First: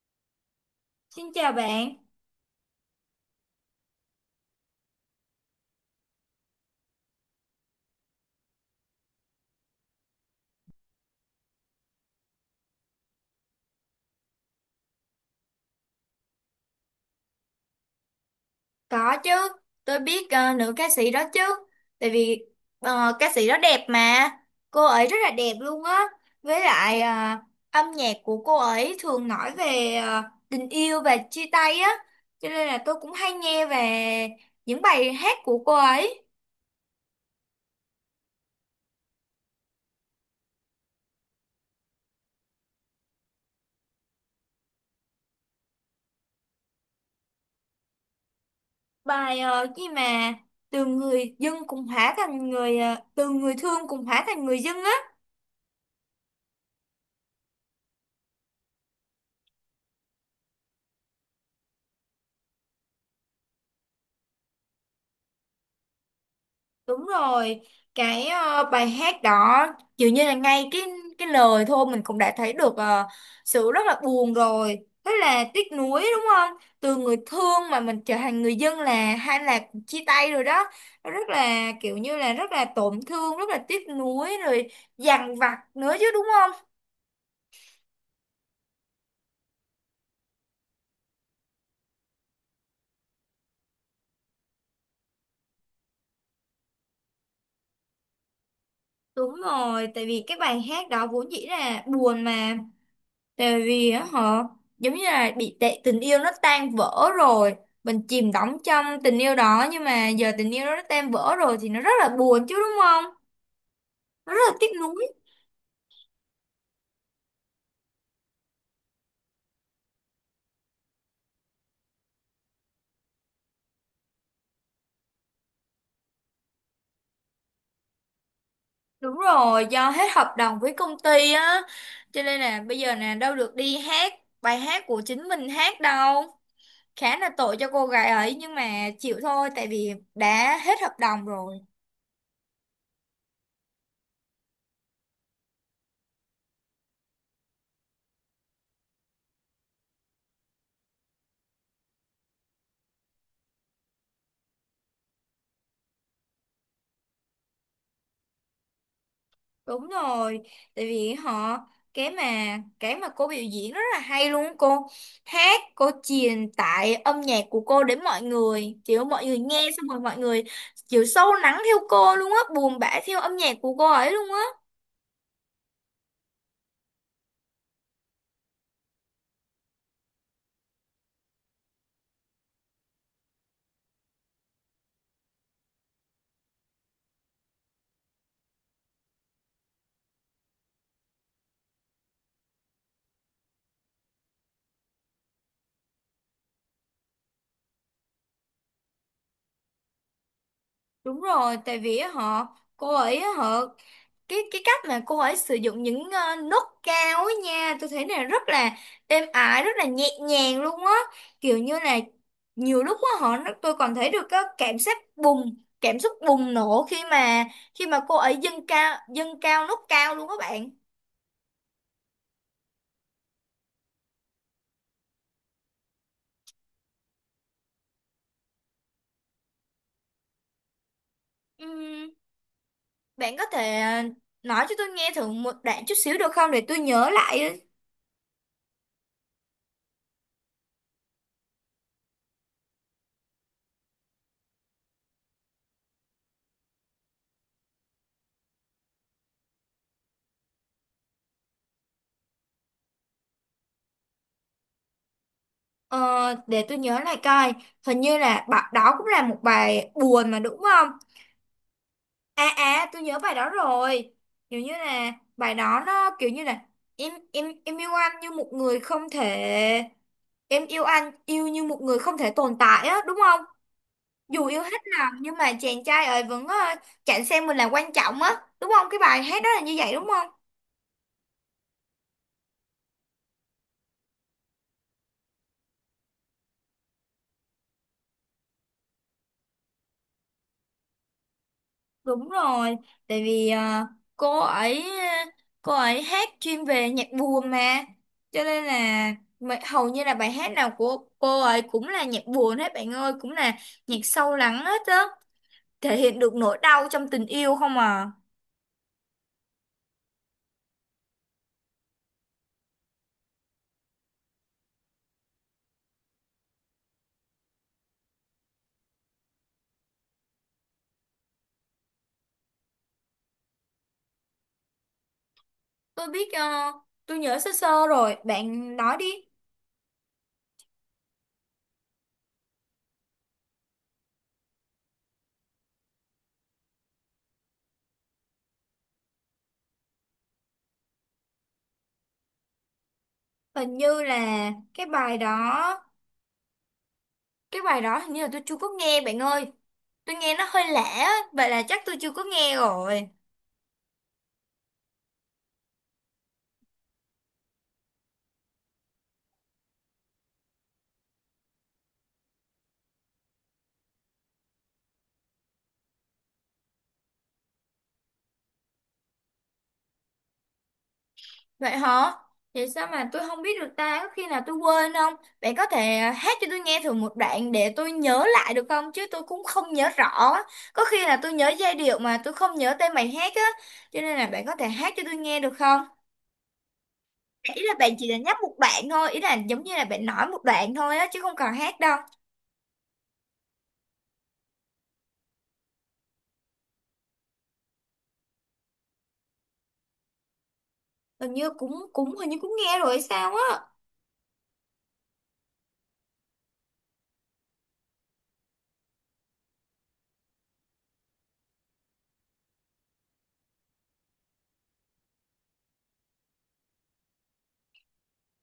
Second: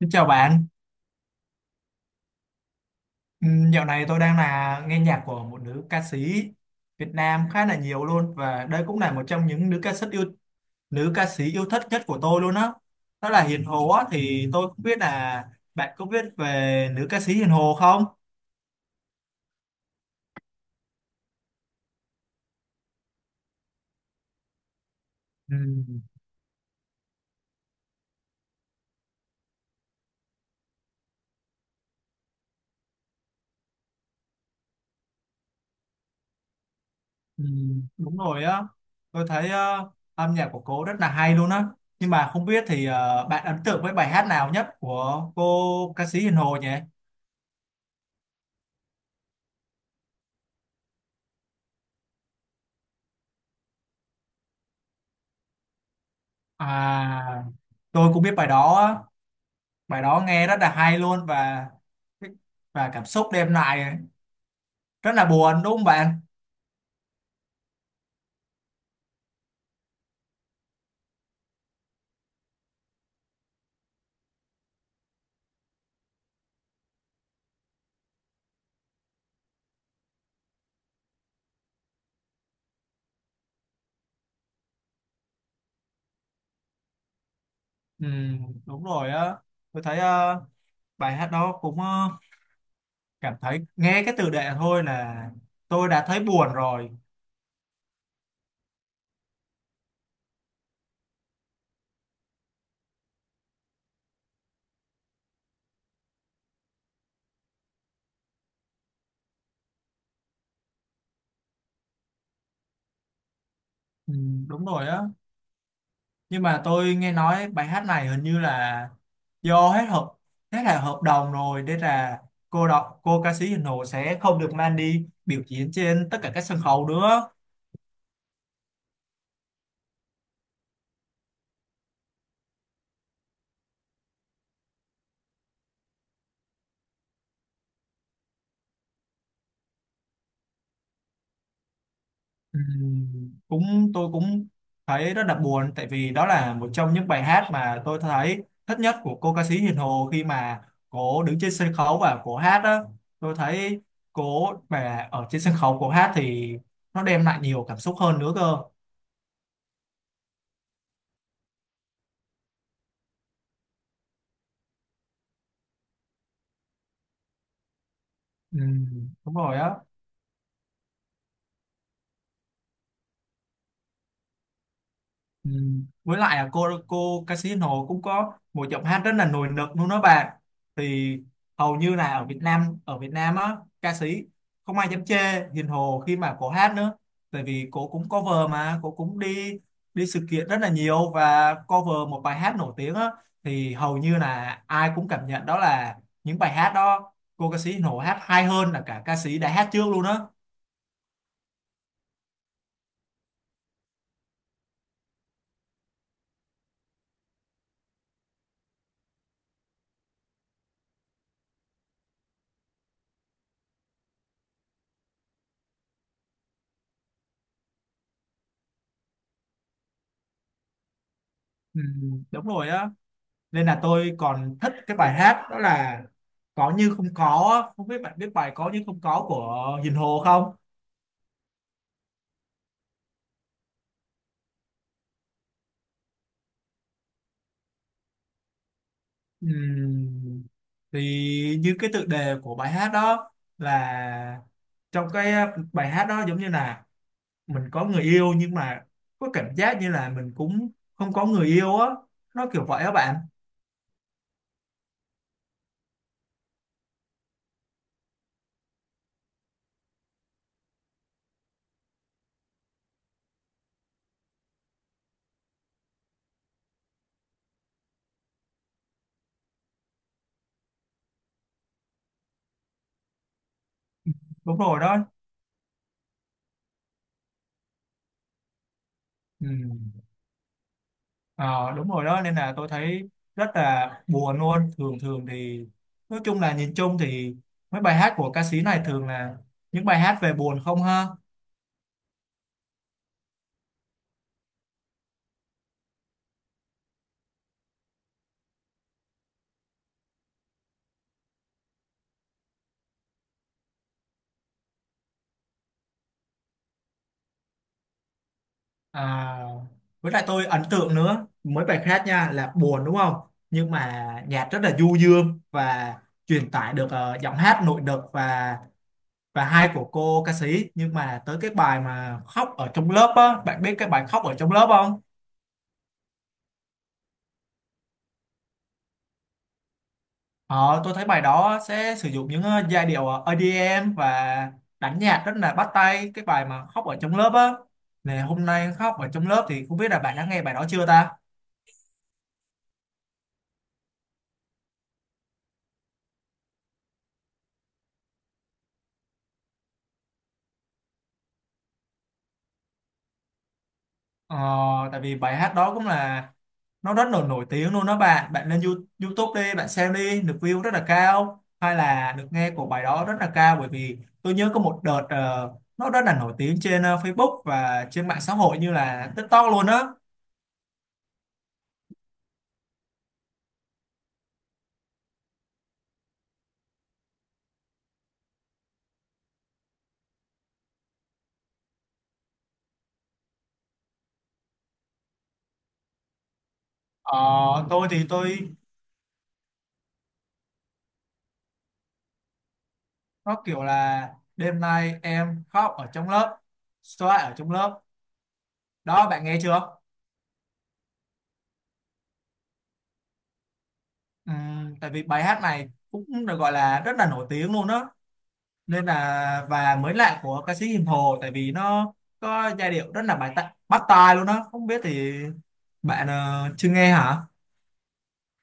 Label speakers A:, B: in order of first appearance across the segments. A: Xin chào bạn.
B: Xin chào bạn,
A: Dạo này tôi đang nghe nhạc của một nữ ca sĩ Việt Nam khá là nhiều luôn, và đây cũng là một trong những nữ ca sĩ yêu thích nhất của tôi luôn á. Đó, đó là Hiền Hồ á, thì tôi không biết là bạn có biết về nữ ca sĩ Hiền Hồ không?
B: có chứ, tôi biết nữ ca sĩ đó chứ, tại vì ca sĩ đó đẹp mà, cô ấy rất là đẹp
A: Ừ.
B: luôn á, với lại âm nhạc của cô ấy thường nói về tình yêu và chia tay á, cho nên là tôi cũng hay nghe về những bài hát của cô ấy.
A: Ừ, đúng rồi á, tôi thấy âm nhạc của cô rất là hay luôn á, nhưng mà không biết thì bạn ấn tượng với bài hát nào nhất của cô ca sĩ Hiền Hồ nhỉ?
B: Bài gì mà từ người dưng cũng hóa thành người, từ người thương cũng hóa thành người dưng á.
A: À, tôi cũng biết bài đó á. Bài đó nghe rất là hay luôn, và cảm xúc đêm lại rất là buồn đúng không bạn?
B: Đúng rồi, cái bài hát đó dường như là ngay cái lời thôi mình cũng đã thấy được sự rất là buồn rồi. Thế là tiếc nuối đúng không? Từ người thương mà mình trở thành người dân là hay là chia tay rồi đó. Nó rất là kiểu như là rất là tổn thương, rất là tiếc nuối rồi dằn vặt nữa chứ đúng không?
A: Ừ, đúng rồi á, tôi thấy bài hát đó cũng ờ, cảm thấy nghe cái tựa đề thôi là tôi đã thấy buồn rồi.
B: Đúng rồi, tại vì cái bài hát đó vốn dĩ là buồn mà. Tại vì á họ giống như là bị tệ tình yêu nó tan vỡ rồi, mình chìm đắm trong tình yêu đó nhưng mà giờ tình yêu đó nó tan vỡ rồi thì nó rất là buồn chứ đúng không?
A: Ừ,
B: Nó rất là
A: đúng
B: tiếc
A: rồi á,
B: nuối.
A: nhưng mà tôi nghe nói bài hát này hình như là do hết hợp hết là hợp đồng rồi, nên là cô ca sĩ Hiền Hồ sẽ không được mang đi biểu diễn trên tất cả các sân khấu nữa.
B: Đúng rồi, do hết hợp đồng với công ty á, cho nên là bây giờ nè đâu được đi hát bài hát của chính mình hát đâu. Khá là tội cho cô gái ấy nhưng mà chịu thôi tại vì đã hết hợp đồng rồi.
A: Cũng tôi cũng thấy rất là buồn, tại vì đó là một trong những bài hát mà tôi thấy thích nhất của cô ca sĩ Hiền Hồ, khi mà cô đứng trên sân khấu và cô hát đó. Tôi thấy cô mà ở trên sân khấu cô hát thì nó đem lại nhiều cảm xúc hơn nữa cơ.
B: Đúng rồi, tại vì họ cái mà cái mà cô biểu diễn rất là hay luôn á, cô hát, cô truyền tải âm nhạc của cô đến mọi người, kiểu mọi
A: Đúng
B: người
A: rồi
B: nghe
A: á.
B: xong rồi mọi người kiểu sâu lắng theo cô luôn á, buồn bã theo âm nhạc của cô ấy luôn á.
A: Ừ. Với lại là cô Casino cũng có một giọng hát rất là nổi bật luôn đó bạn. Thì hầu như là ở Việt Nam á, ca sĩ không ai dám chê Hiền Hồ khi mà cô hát nữa, tại vì cô cũng cover, mà cô cũng đi đi sự kiện rất là nhiều và cover một bài hát nổi tiếng á, thì hầu như là ai cũng cảm nhận đó là những bài hát đó cô ca sĩ Hiền Hồ hát hay hơn là cả ca sĩ đã hát trước luôn á.
B: Đúng rồi, tại vì á họ cô ấy á, họ cái cách mà cô ấy sử dụng những nốt cao ấy nha, tôi thấy là rất là êm ái, rất là nhẹ nhàng luôn á. Kiểu như là nhiều lúc á họ tôi còn thấy được cái cảm giác bùng, cảm xúc bùng nổ khi mà cô ấy dâng cao nốt cao luôn các bạn.
A: Ừ, đúng rồi á, nên là tôi còn thích cái bài hát đó là Có Như Không Có á. Không biết bạn biết bài Có Như Không Có của Hiền Hồ không?
B: Ừm, bạn có thể nói cho tôi nghe thử một đoạn chút xíu được không để tôi nhớ lại?
A: Ừm, thì như cái tựa đề của bài hát đó, là trong cái bài hát đó giống như là mình có người yêu, nhưng mà có cảm giác như là mình cũng không có người yêu á, nó kiểu vậy á bạn.
B: Ờ, để tôi nhớ lại coi, hình như là bạn đó cũng là một bài buồn mà đúng không? À, à, tôi nhớ bài đó rồi, kiểu như là bài đó nó kiểu như là em yêu anh như một người không thể em yêu anh yêu như một người không thể tồn tại á đúng không? Dù
A: Đúng
B: yêu
A: rồi
B: hết
A: đó.
B: lòng nhưng mà chàng trai ấy vẫn chẳng xem mình là quan trọng á, đúng không, cái bài hát đó là như vậy
A: Ừm.
B: đúng không?
A: Ờ, đúng rồi đó, nên là tôi thấy rất là buồn luôn. Thường thường thì, nói chung là nhìn chung thì mấy bài hát của ca sĩ này thường là những bài hát về buồn không ha.
B: Đúng rồi, tại vì cô ấy hát chuyên về nhạc buồn mà, cho nên là hầu như là bài hát nào của cô ấy cũng là nhạc buồn hết bạn ơi, cũng là nhạc sâu lắng hết á, thể hiện được nỗi đau trong tình yêu không à.
A: À, với lại tôi ấn tượng nữa mấy bài khác nha, là buồn đúng không, nhưng mà nhạc rất là du dương và truyền tải được ờ, giọng hát nội lực và hay của cô ca sĩ, nhưng mà tới cái bài mà Khóc Ở Trong Lớp á, bạn biết cái bài Khóc Ở Trong Lớp không?
B: Tôi biết, tôi nhớ sơ sơ rồi, bạn nói đi.
A: Ờ, tôi thấy bài đó sẽ sử dụng những ờ, giai điệu ờ, EDM và đánh nhạc rất là bắt tay, cái bài mà Khóc Ở Trong Lớp á, này hôm nay khóc ở trong lớp, thì không biết là bạn đã nghe bài đó chưa ta?
B: Hình như là cái bài đó hình như là tôi chưa có nghe bạn ơi, tôi nghe nó hơi lạ á, vậy là chắc tôi chưa có nghe rồi.
A: ờ, Tại vì bài hát đó cũng là nó rất là nổi tiếng luôn đó bạn, bạn lên YouTube đi, bạn xem đi, được view rất là cao, hay là được nghe của bài đó rất là cao, bởi vì tôi nhớ có một đợt ờ, nó rất là nổi tiếng trên ờ, Facebook và trên mạng xã hội như là TikTok luôn á.
B: Vậy hả? Vậy sao mà tôi không biết được ta? Có khi nào tôi quên không? Bạn có thể à, hát cho tôi nghe thử một đoạn để tôi nhớ lại được không? Chứ tôi cũng không nhớ rõ á. Có khi là tôi nhớ giai điệu mà tôi không nhớ tên bài hát á. Cho nên là bạn có thể hát cho tôi nghe được không?
A: Ờ,
B: Ý là
A: tôi
B: bạn
A: thì
B: chỉ là nhắc
A: tôi
B: một đoạn thôi. Ý là giống như là bạn nói một đoạn thôi á. Chứ không cần hát đâu.
A: nó kiểu là đêm nay em khóc ở trong lớp, xoa ở trong lớp, đó bạn nghe chưa?
B: Hình như cũng cũng hình như cũng nghe rồi hay sao á.
A: Tại vì bài hát này cũng được gọi là rất là nổi tiếng luôn đó, nên là và mới lạ của ca sĩ Hiền Hồ, tại vì nó có giai điệu rất là bài tạ, bắt tai luôn đó. Không biết thì bạn ờ, chưa nghe hả?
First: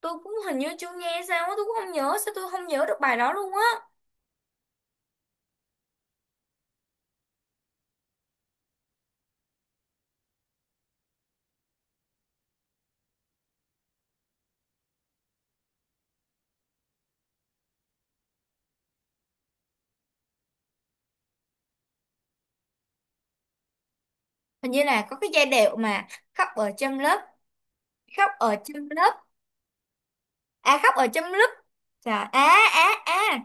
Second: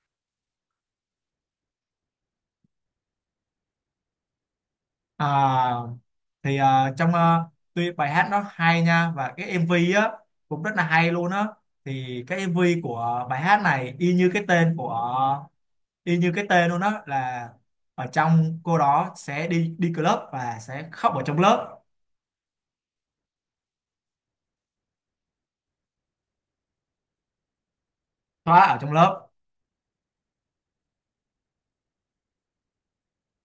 B: Tôi cũng hình như chưa nghe sao á. Tôi cũng không nhớ. Sao tôi không nhớ được bài đó luôn á.
A: À, thì ờ, trong ờ, tuy bài hát nó hay nha, và cái MV á cũng rất là hay luôn á, thì cái MV của bài hát này y như cái tên của y như cái tên luôn đó, là ở trong cô đó sẽ đi đi club và sẽ khóc ở trong lớp,
B: Hình như là có cái giai điệu mà khóc ở trong lớp. Khóc ở
A: thoa ở
B: trong
A: trong
B: lớp,
A: lớp.
B: à khóc ở trong lúc. Trời, à, à, à,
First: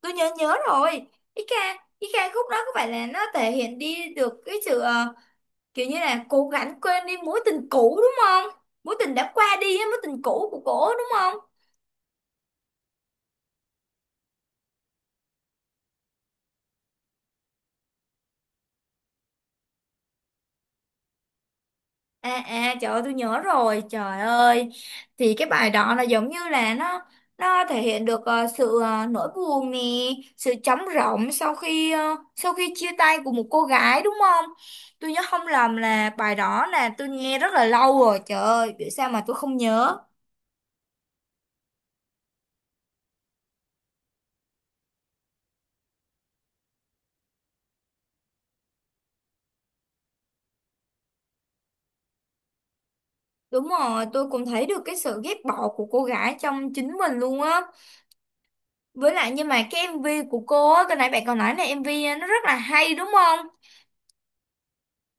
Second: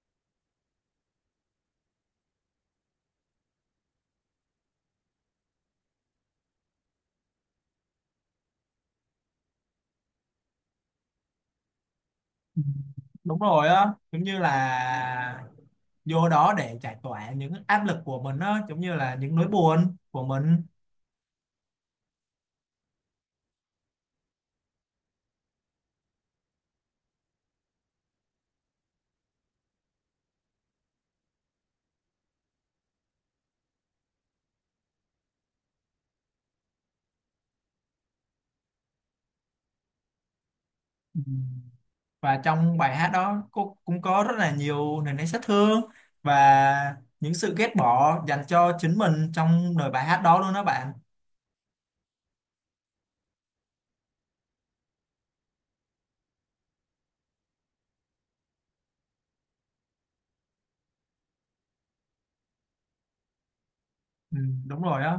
B: tôi nhớ nhớ rồi, cái ca cái ca khúc đó có phải là nó thể hiện đi được cái sự kiểu như là cố gắng quên đi mối tình cũ đúng không, mối tình đã qua đi á, mối tình cũ của cổ đúng không?
A: Ừ, đúng rồi á, giống như là vô đó để giải tỏa những áp lực của mình á, giống như là những nỗi buồn của mình.
B: À, à, trời ơi tôi nhớ rồi, trời ơi thì cái bài đó là giống như là nó thể hiện được sự nỗi buồn nè, sự trống rỗng sau khi chia tay của một cô gái đúng không? Tôi nhớ không lầm là bài đó là tôi nghe rất là lâu rồi, trời ơi vì sao mà tôi không nhớ.
A: Ừ. Và trong bài hát đó cô cũng có rất là nhiều nền nếp sát thương và những sự ghét bỏ dành cho chính mình trong lời bài hát đó luôn đó bạn.
B: Đúng rồi, tôi cũng thấy được cái sự ghét bỏ của cô gái trong chính mình luôn á. Với lại nhưng mà cái MV của cô á, cái nãy bạn còn nói là MV nó rất là hay đúng không?
A: Ừ, đúng rồi á.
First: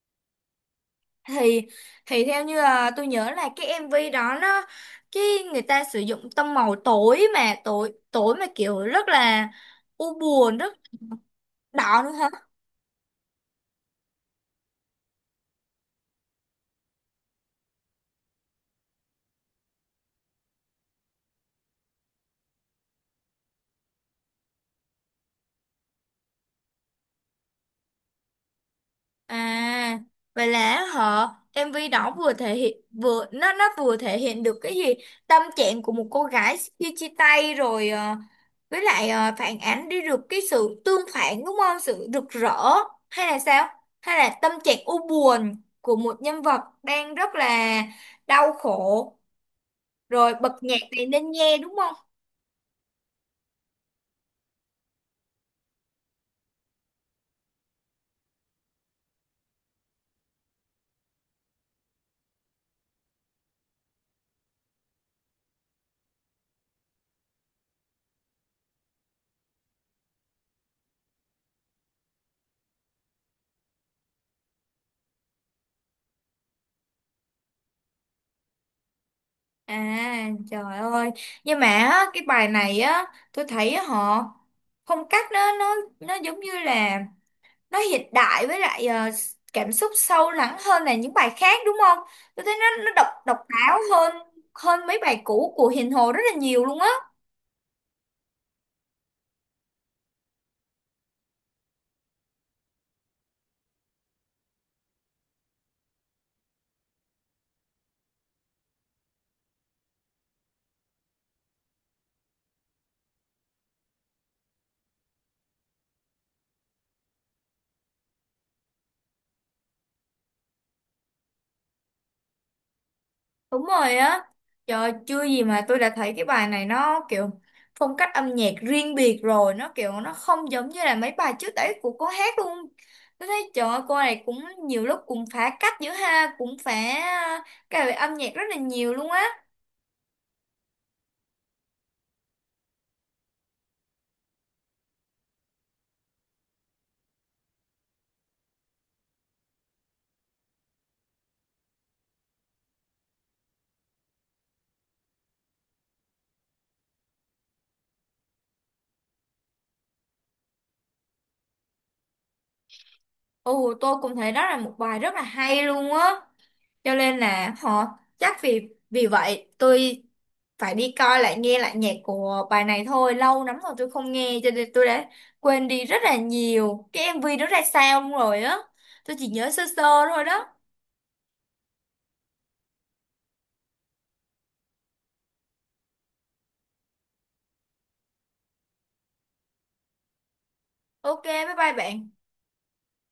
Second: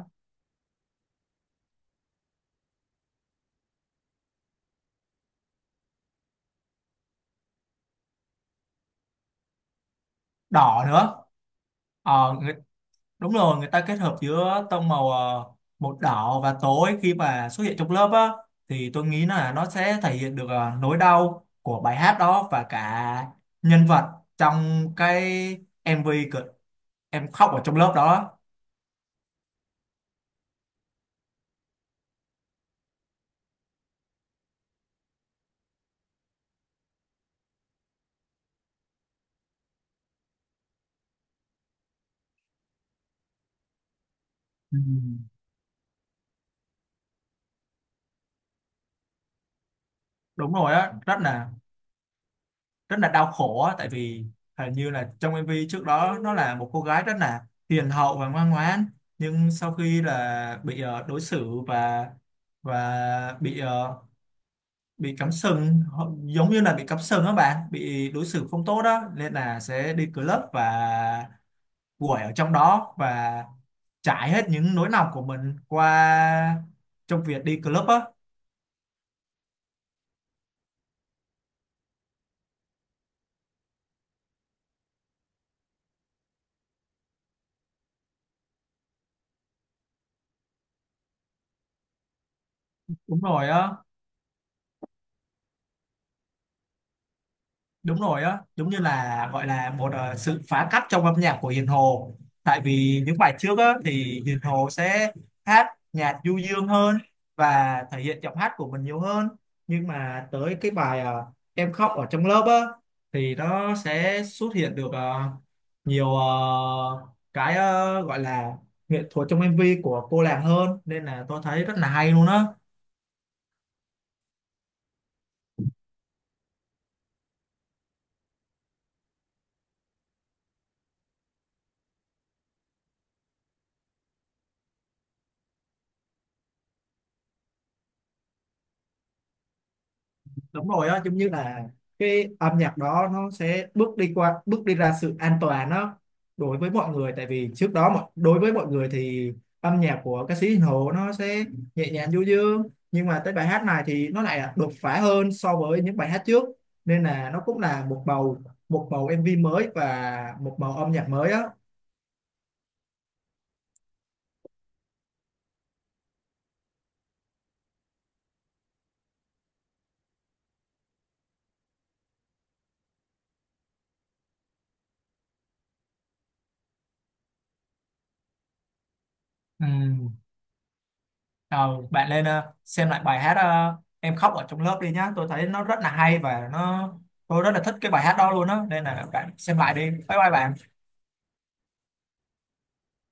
B: Thì thì theo như là tôi nhớ là cái MV đó nó cái người ta sử dụng tông màu tối tối mà kiểu rất là u buồn, rất
A: Đỏ nữa.
B: đỏ nữa hả?
A: Ờ. Đúng rồi, người ta kết hợp giữa tông màu ờ, một đỏ và tối, khi mà xuất hiện trong lớp á, thì tôi nghĩ là nó sẽ thể hiện được ờ, nỗi đau của bài hát đó và cả nhân vật trong cái MV cực Em Khóc Ở Trong Lớp đó.
B: À, vậy là họ MV đó vừa thể hiện vừa nó vừa thể hiện được cái gì, tâm trạng của một cô gái khi chia tay rồi với lại phản ánh đi được cái sự tương phản đúng không? Sự rực rỡ hay là sao? Hay là tâm trạng
A: Ừ.
B: u buồn của một nhân vật đang rất là đau khổ rồi bật
A: Đúng rồi
B: nhạc
A: á,
B: này nên nghe đúng không?
A: rất là đau khổ á, tại vì hình như là trong MV trước đó nó là một cô gái rất là hiền hậu và ngoan ngoãn, nhưng sau khi là bị ờ, đối xử và bị ờ, bị cắm sừng giống như là bị cắm sừng á bạn, bị đối xử không tốt đó, nên là sẽ đi club và quẩy ở trong đó, và trải hết những nỗi lòng của mình qua trong việc đi club á.
B: À trời ơi, nhưng mà á, cái bài này á tôi thấy á, họ phong cách nó giống như là nó hiện đại với lại cảm xúc sâu lắng hơn là những bài khác đúng không? Tôi thấy nó độc
A: Đúng
B: độc
A: rồi á.
B: đáo hơn hơn mấy bài cũ của Hiền Hồ rất là nhiều luôn á.
A: Đúng rồi á, giống như là gọi là một ờ, sự phá cách trong âm nhạc của Hiền Hồ, tại vì những bài trước á thì Hiền Hồ sẽ hát nhạc du dương hơn và thể hiện giọng hát của mình nhiều hơn, nhưng mà tới cái bài ờ, Em Khóc Ở Trong Lớp á, thì nó sẽ xuất hiện được ờ, nhiều ờ, cái ờ, gọi là nghệ thuật trong MV của cô nàng hơn, nên là tôi thấy rất là hay luôn á.
B: Đúng rồi á. Trời chưa gì mà tôi đã thấy cái bài này nó kiểu phong cách âm nhạc riêng biệt rồi, nó kiểu nó không giống như là mấy bài trước đấy của cô hát luôn. Tôi thấy trời ơi, cô này cũng nhiều lúc cũng phá cách giữa ha, cũng phá ờ, cái về âm nhạc rất là nhiều luôn á.
A: Đúng rồi á, giống như là cái âm nhạc đó nó sẽ bước đi ra sự an toàn đó đối với mọi người, tại vì trước đó đối với mọi người thì âm nhạc của ca sĩ Hiền Hồ nó sẽ nhẹ nhàng du dương, nhưng mà tới bài hát này thì nó lại đột phá hơn so với những bài hát trước, nên là nó cũng là một bầu MV mới và một bầu âm nhạc mới á.
B: Ồ, tôi cũng thấy đó là một bài rất là hay luôn á. Cho nên là họ chắc vì vì vậy tôi phải đi coi lại nghe lại nhạc của bài này thôi. Lâu lắm rồi tôi không nghe cho nên tôi đã quên đi rất là nhiều. Cái MV đó ra sao luôn rồi á. Tôi chỉ nhớ sơ
A: Ừ.
B: sơ thôi đó.
A: Ờ, bạn lên ờ, xem lại bài hát ờ, Em Khóc Ở Trong Lớp đi nhá. Tôi thấy nó rất là hay, và nó tôi rất là thích cái bài hát đó luôn á. Nên là bạn xem lại đi. Bye bye bạn.
B: Ok, bye bye bạn.